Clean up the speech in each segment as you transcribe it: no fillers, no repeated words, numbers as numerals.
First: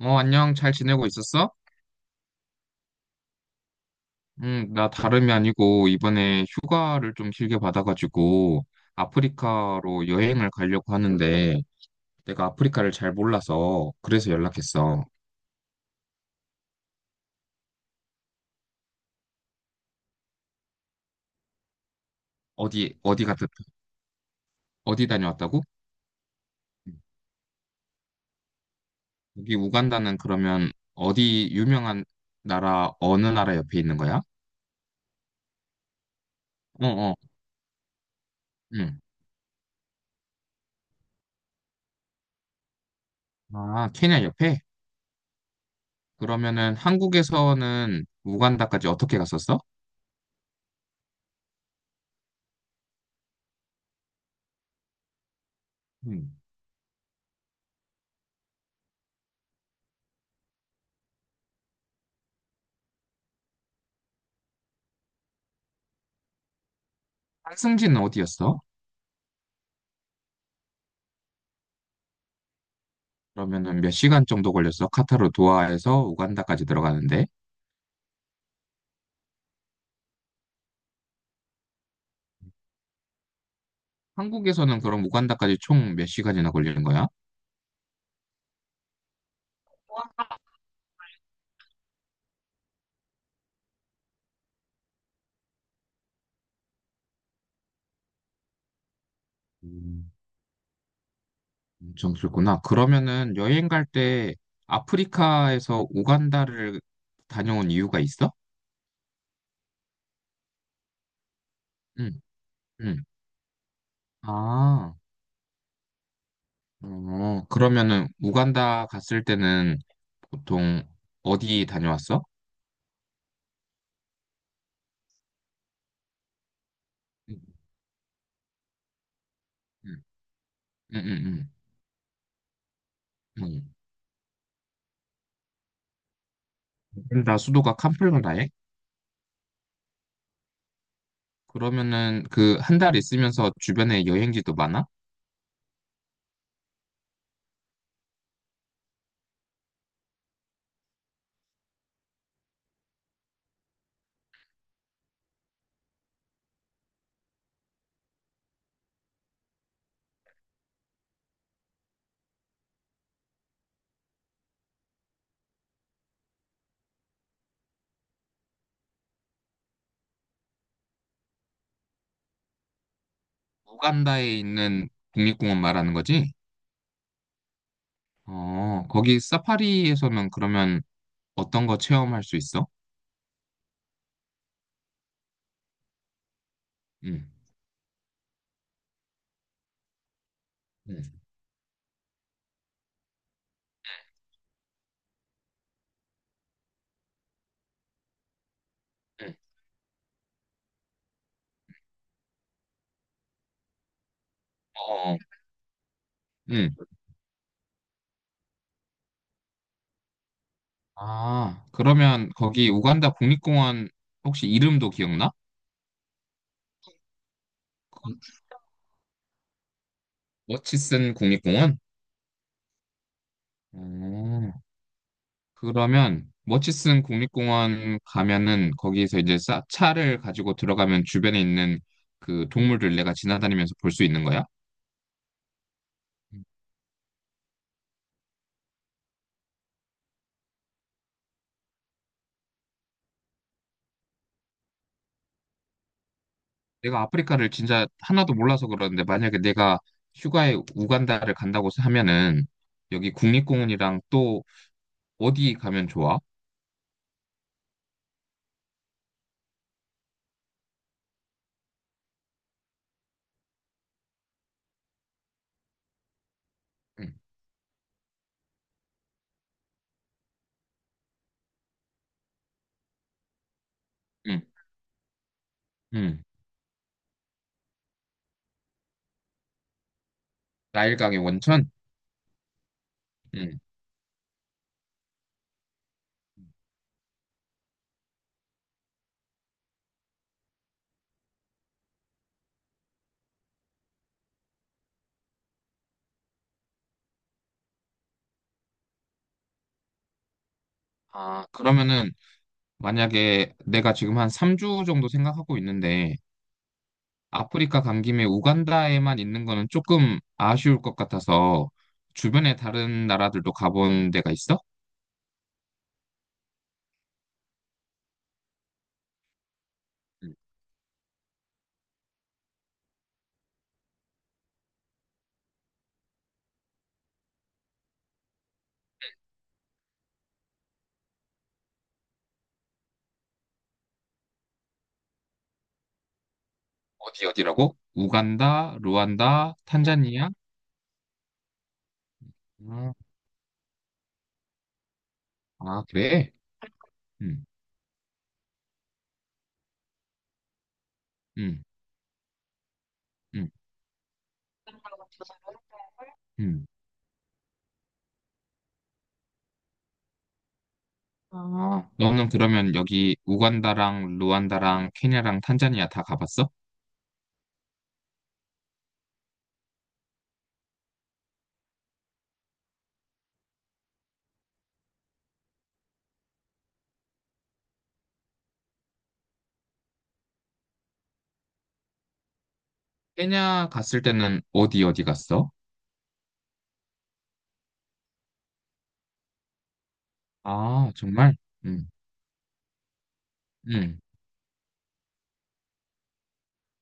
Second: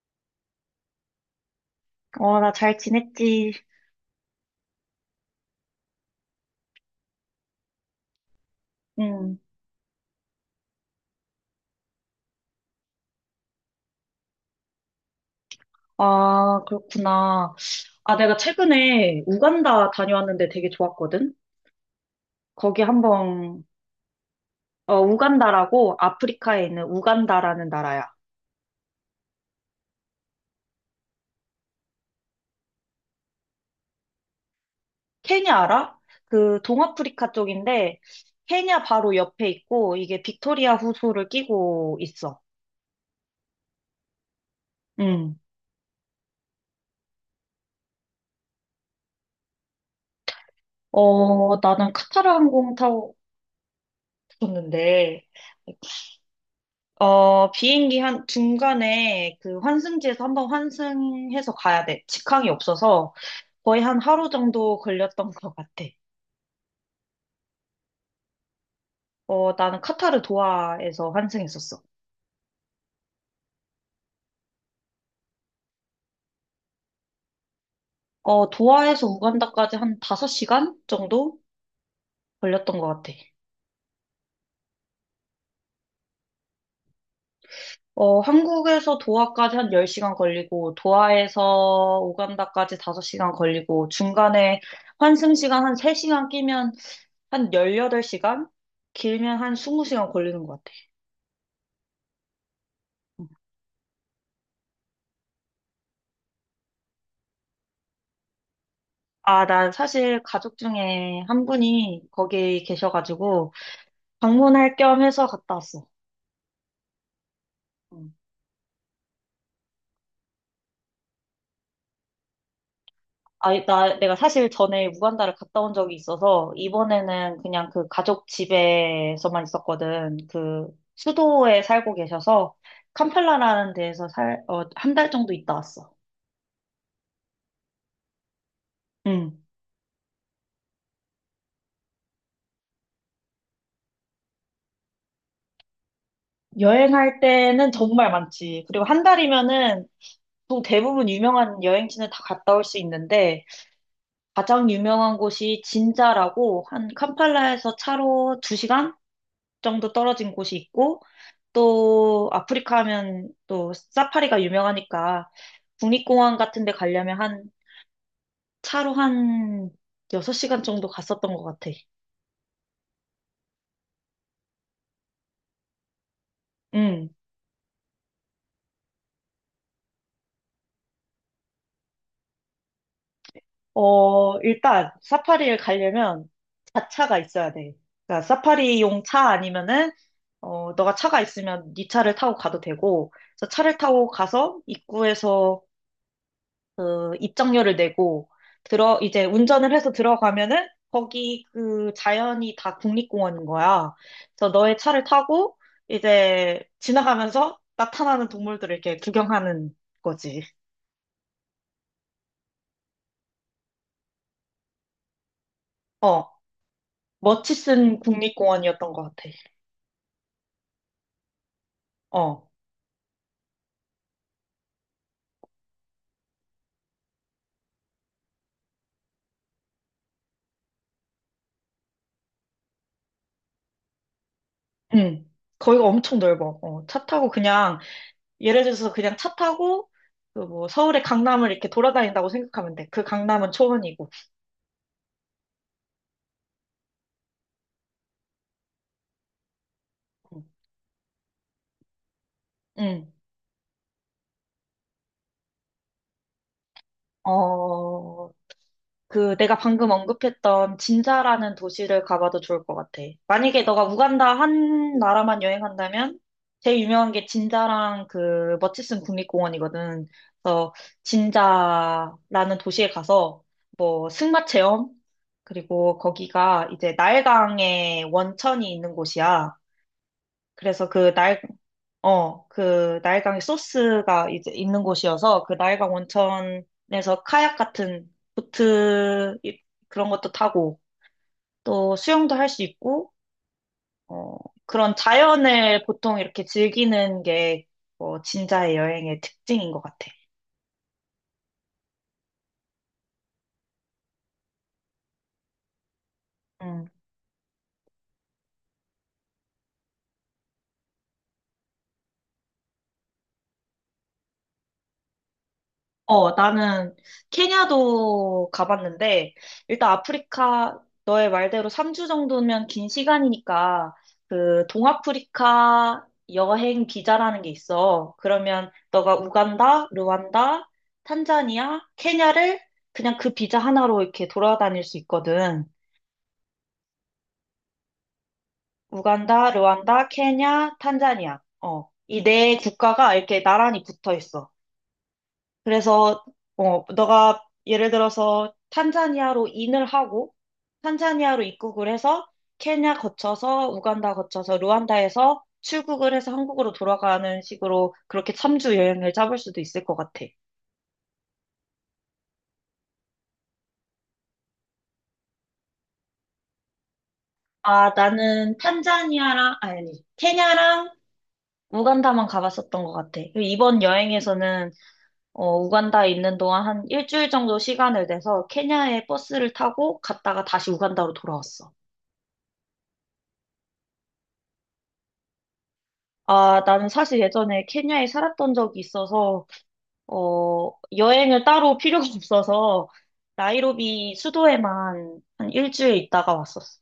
안녕. 잘 지내고 있었어? 나 잘 지냈지. 응, 나 다름이 아니고 이번에 휴가를 좀 길게 받아가지고 응. 아프리카로 여행을 가려고 하는데 내가 아프리카를 잘 몰라서 그래서 연락했어. 아, 그렇구나. 아, 내가 최근에 우간다 다녀왔는데 되게 좋았거든? 거기 어디, 어디 갔다, 한번, 어디 다녀왔다고? 우간다라고 아프리카에 있는 응. 우간다라는 나라야. 여기 우간다는 그러면 어디 유명한 나라, 어느 나라 옆에 있는 거야? 케냐 알아? 그 어, 어, 동아프리카 쪽인데, 케냐 응. 바로 옆에 있고, 이게 빅토리아 호수를 끼고 있어. 아, 케냐 옆에? 응. 그러면은 한국에서는 우간다까지 어떻게 갔었어? 나는 카타르 항공 타고 갔었는데, 응. 비행기 한 중간에 그 환승지에서 한번 환승해서 가야 돼. 직항이 없어서 거의 한 하루 정도 걸렸던 것 같아. 환승지는 어디였어? 나는 카타르 도하에서 환승했었어. 그러면은 몇 시간 정도 걸렸어? 카타르 도하에서 우간다까지 들어가는데? 도하에서 우간다까지 한 5시간 정도 걸렸던 것 같아. 한국에서는 그럼 우간다까지 총 몇 시간이나 걸리는 거야? 한국에서 도하까지 한 10시간 걸리고, 도하에서 우간다까지 5시간 걸리고, 중간에 환승 시간 한 3시간 끼면 한 18시간? 길면 한 20시간 음, 걸리는 것 같아. 엄청 길구나. 그러면은 여행 갈 때 아프리카에서 우간다를 다녀온 이유가 있어? 아, 나 사실 가족 중에 한 분이 응, 거기 응. 계셔가지고 방문할 아, 겸 해서 갔다 왔어. 어, 그러면은 응. 우간다 갔을 때는 보통 어디 다녀왔어? 아, 나 내가 사실 전에 우간다를 갔다 온 적이 있어서 응, 이번에는 그냥 그 가족 집에서만 응, 있었거든. 그 응, 응. 수도에 살고 계셔서 응. 캄팔라라는 데에서 한 달 정도 있다 왔어. 우간다 수도가 캄플가라에? 응. 그러면은 그 한 달 있으면서 주변에 여행지도 많아? 여행할 때는 정말 많지. 그리고 한 달이면은 또 대부분 유명한 여행지는 다 갔다 올 수 있는데 가장 유명한 곳이 진자라고 한 캄팔라에서 차로 2시간 정도 떨어진 곳이 있고 또 아프리카 하면 또 사파리가 유명하니까 국립공원 같은 데 가려면 한 차로 한 6시간 정도 갔었던 것 같아. 우간다에 있는 국립공원 말하는 거지? 음. 어, 거기 사파리에서는 그러면 어떤 거 체험할 수 있어? 일단 사파리를 가려면 자차가 응, 있어야 돼. 그러니까 사파리용 차 아니면은 너가 응, 차가 있으면 네 차를 타고 가도 되고 그래서 차를 타고 가서 입구에서 그 입장료를 내고 들어 이제 응, 운전을 해서 들어가면은 거기 그 자연이 다 국립공원인 거야. 그래서 너의 차를 어, 타고 이제 응. 지나가면서 나타나는 동물들을 이렇게 구경하는 거지. 아, 그러면 거기 우간다 국립공원 혹시 이름도 기억나? 어, 머치슨 그 국립공원이었던 것 같아. 머치슨 국립공원? 어, 어, 그러면 머치슨 국립공원 가면은 거기서 이제 차를 가지고 들어가면 주변에 있는 그 동물들 내가 지나다니면서 볼 수 있는 거야? 응. 거기가 엄청 넓어. 차 타고 그냥 예를 들어서 그냥 차 타고 그 뭐 서울의 강남을 이렇게 돌아다닌다고 생각하면 돼. 그 강남은 초원이고. 내가 아프리카를 진짜 하나도 몰라서 그러는데 만약에 내가 응. 휴가에 우간다를 간다고 하면은 응. 여기 국립공원이랑 또 어디 가면 좋아? 어, 그 내가 방금 언급했던 진자라는 도시를 가봐도 좋을 것 같아. 만약에 너가 우간다 한 나라만 여행한다면 제일 유명한 응, 게 진자랑 그 머치슨 국립공원이거든. 그래서 진자라는 도시에 가서 뭐 응, 승마 체험 그리고 응. 거기가 이제 나일강의 원천이 있는 곳이야. 그래서 그 나일강의 날, 원천? 그 나일강의 응. 소스가 이제 있는 곳이어서 그 나일강 원천에서 카약 같은 보트 그런 것도 타고 또 수영도 할 수 있고 어, 그런 자연을 보통 이렇게 즐기는 게 진짜의 여행의 특징인 것 같아. 아, 그러면은 만약에 내가 지금 한 3주 정도 생각하고 있는데 음. 아프리카 간 김에 우간다에만 있는 거는 조금 아쉬울 것 같아서 주변에 다른 나라들도 가본 데가 있어? 나는 케냐도 가봤는데, 일단 응. 아프리카, 너의 말대로 3주 정도면 긴 시간이니까, 그, 동아프리카 여행 비자라는 게 있어. 그러면 너가 우간다, 르완다, 탄자니아, 케냐를 그냥 그 비자 하나로 이렇게 돌아다닐 수 있거든. 어디 어디라고? 우간다, 우간다, 루안다, 르완다, 탄자니아? 케냐, 탄자니아. 이 네 아, 국가가 이렇게 나란히 붙어 있어. 아, 그래서 그래? 너가 음, 예를 들어서 탄자니아로 인을 하고 탄자니아로 음, 입국을 해서 케냐 음, 거쳐서 우간다 거쳐서 루안다에서 출국을 해서 음. 한국으로 돌아가는 식으로 그렇게 3주 여행을 잡을 수도 있을 것 같아. 아, 너는 그러면 여기 우간다랑 루안다랑 케냐랑 탄자니아 다 가봤어? 아, 나는 탄자니아랑 아니 케냐랑 우간다만 가봤었던 것 같아. 그리고 이번 여행에서는 우간다에 있는 동안 한 일주일 정도 시간을 내서 케냐에 버스를 타고 갔다가 다시 우간다로 돌아왔어. 케냐 갔을 때는 어디 어디 갔어? 아, 나는 사실 예전에 케냐에 살았던 적이 있어서, 아, 정말? 여행을 따로 음, 필요가 없어서, 음. 나이로비 수도에만 한 일주일 있다가 왔었어.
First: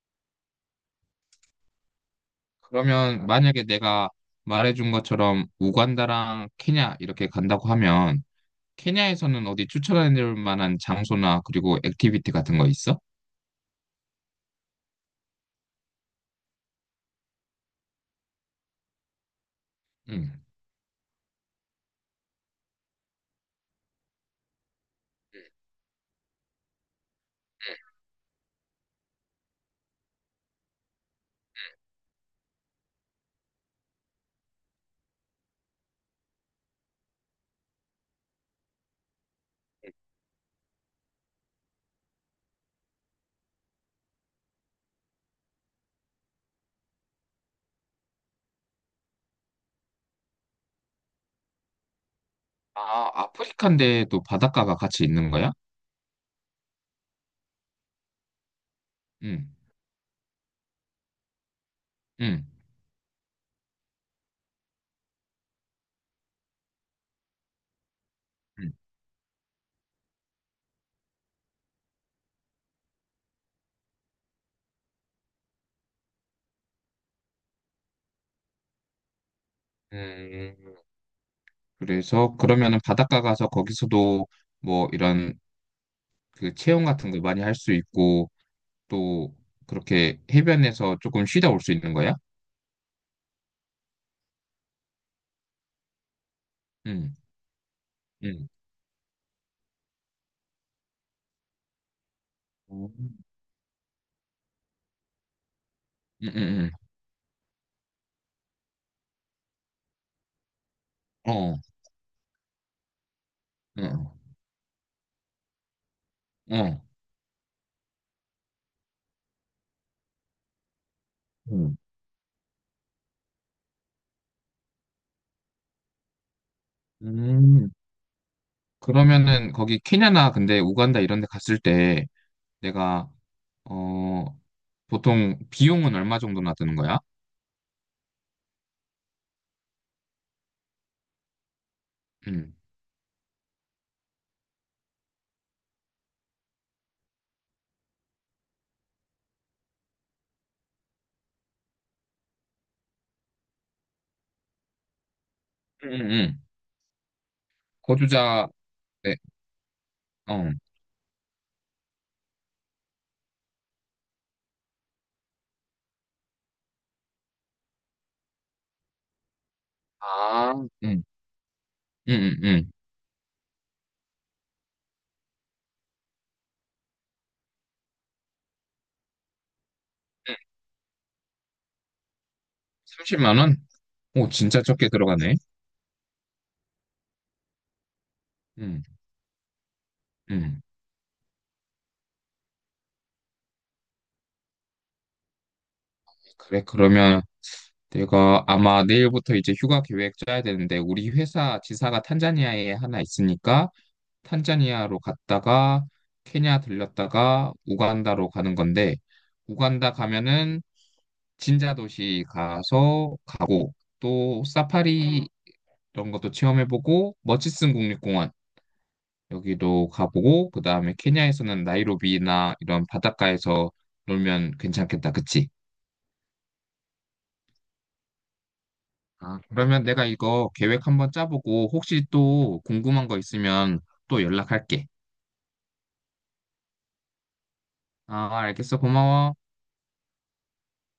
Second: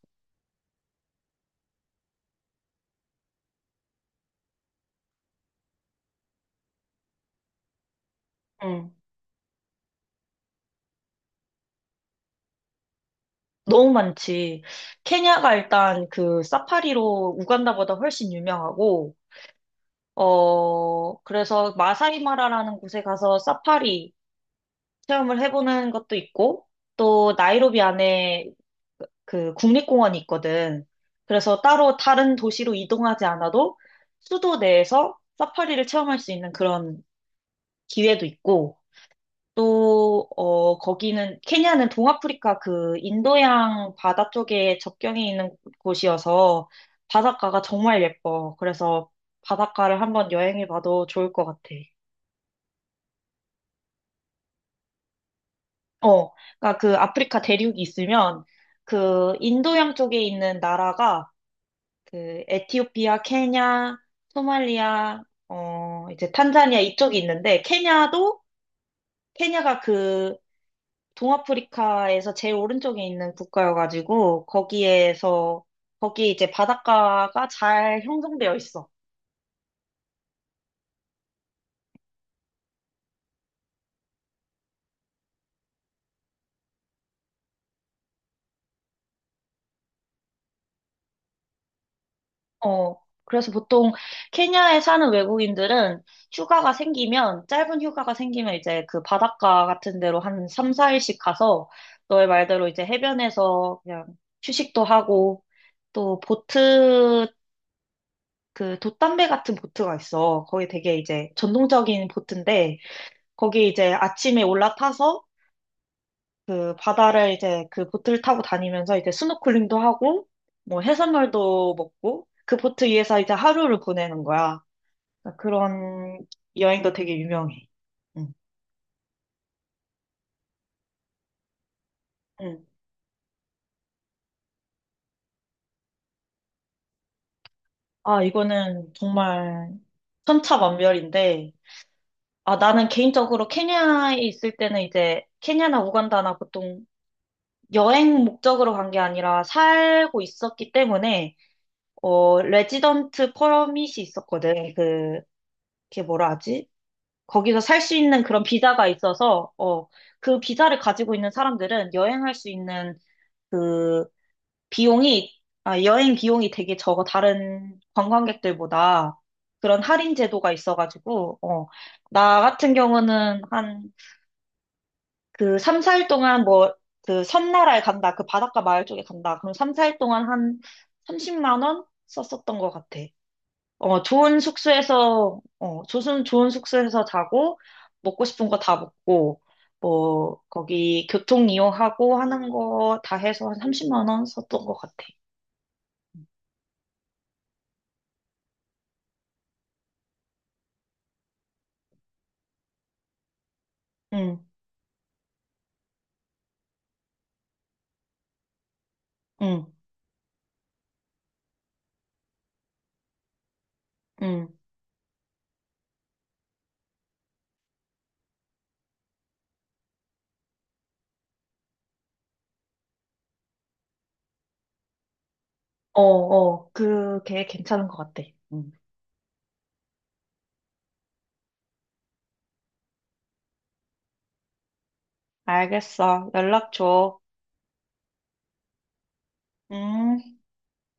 그러면 만약에 내가 말해준 것처럼 우간다랑 케냐 이렇게 간다고 하면 응. 케냐에서는 어디 추천해줄 만한 장소나 그리고 액티비티 같은 거 있어? 너무 많지. 케냐가 일단 그 사파리로 우간다보다 훨씬 유명하고, 음. 그래서 마사이 마라라는 곳에 가서 사파리, 체험을 해보는 것도 있고, 또 나이로비 안에 그 국립공원이 있거든. 그래서 따로 다른 도시로 이동하지 않아도 수도 내에서 사파리를 체험할 수 있는 그런 기회도 있고, 또, 거기는, 케냐는 동아프리카 그 인도양 바다 쪽에 접경이 있는 곳이어서 바닷가가 정말 예뻐. 그래서 바닷가를 한번 여행해봐도 좋을 것 같아. 아, 아프리카인데 또 바닷가가 같이 있는 거야? 어, 그러니까 그 아프리카 대륙이 있으면 그 음, 인도양 쪽에 있는 나라가 그 음, 에티오피아, 케냐, 소말리아, 이제 탄자니아 이쪽이 있는데 케냐도 음. 케냐가 그 동아프리카에서 제일 오른쪽에 있는 국가여가지고 거기에서 거기 이제 바닷가가 잘 형성되어 있어. 음. 그래서 그러면은 바닷가 가서 거기서도 뭐 이런 그 체험 같은 거 많이 할 수 있고 또 그렇게 해변에서 조금 쉬다 올 수 있는 거야? 어, 그래서 보통 케냐에 사는 외국인들은 휴가가 응, 생기면, 짧은 휴가가 응, 생기면 이제 그 바닷가 같은 데로 한 3, 4일씩 가서 너의 말대로 이제 음. 해변에서 그냥 휴식도 하고 또 응, 응, 보트, 그 돛담배 같은 보트가 있어. 거기 되게 이제 응. 전 어, 동적인 보트인데 거기 이제 어, 아침에 올라타서 그 어. 바다를 이제 그 보트를 타고 다니면서 이제 스노클링도 하고 뭐 해산물도 음. 먹고 그 보트 위에서 이제 하루를 보내는 거야. 그런 여행도 되게 유명해. 음. 응. 그러면은 거기 케냐나 근데 우간다 이런 데 갔을 때 응. 내가 어 보통 비용은 얼마 정도나 드는 거야? 아, 이거는 정말 천차만별인데, 응, 아, 나는 개인적으로 케냐에 있을 때는 이제 케냐나 우간다나 보통 여행 목적으로 간 게 아니라 살고 있었기 때문에, 레지던트 퍼밋이 있었거든. 그, 응, 그게 응. 뭐라 응. 하지? 거기서 살 수 있는 그런 거주자 비자가 네, 있어서, 그 어. 비자를 가지고 있는 사람들은 여행할 수 있는 그 비용이, 아, 여행 비용이 되게 적어, 다른 관광객들보다. 그런 할인 제도가 아, 응, 있어가지고, 응, 나 응, 응. 같은 경우는 한 그 3, 4일 동안 뭐, 그 섬나라에 간다, 그 바닷가 마을 쪽에 간다. 그럼 3, 4일 동안 한 30만 원 썼었던 것 같아. 30만 원? 오, 좋은 진짜 적게 들어가네. 숙소에서, 좋은 숙소에서 자고, 먹고 싶은 거 다 음, 먹고, 뭐, 음. 거기 교통 이용하고 하는 거 다 해서 한 30만 원 썼던 것 같아. 그래, 그러면 내가 아마 내일부터 이제 휴가 계획 짜야 되는데, 우리 회사 지사가 탄자니아에 하나 있으니까, 응. 탄자니아로 갔다가, 케냐 들렸다가, 우간다로 가는 건데, 응, 우간다 가면은 진자 도시 가서 가고, 또 응. 사파리 이런 것도 체험해보고, 머치슨 국립공원 여기도 가보고, 그 다음에 케냐에서는 나이로비나 이런 바닷가에서 놀면 괜찮겠다, 그치? 어, 어. 그게 괜찮은 것 같아. 응, 아, 그러면 내가 이거 계획 한번 짜보고 혹시 또 궁금한 거 있으면 또 연락할게. 알겠어. 연락 줘. 아, 알겠어. 고마워. 음.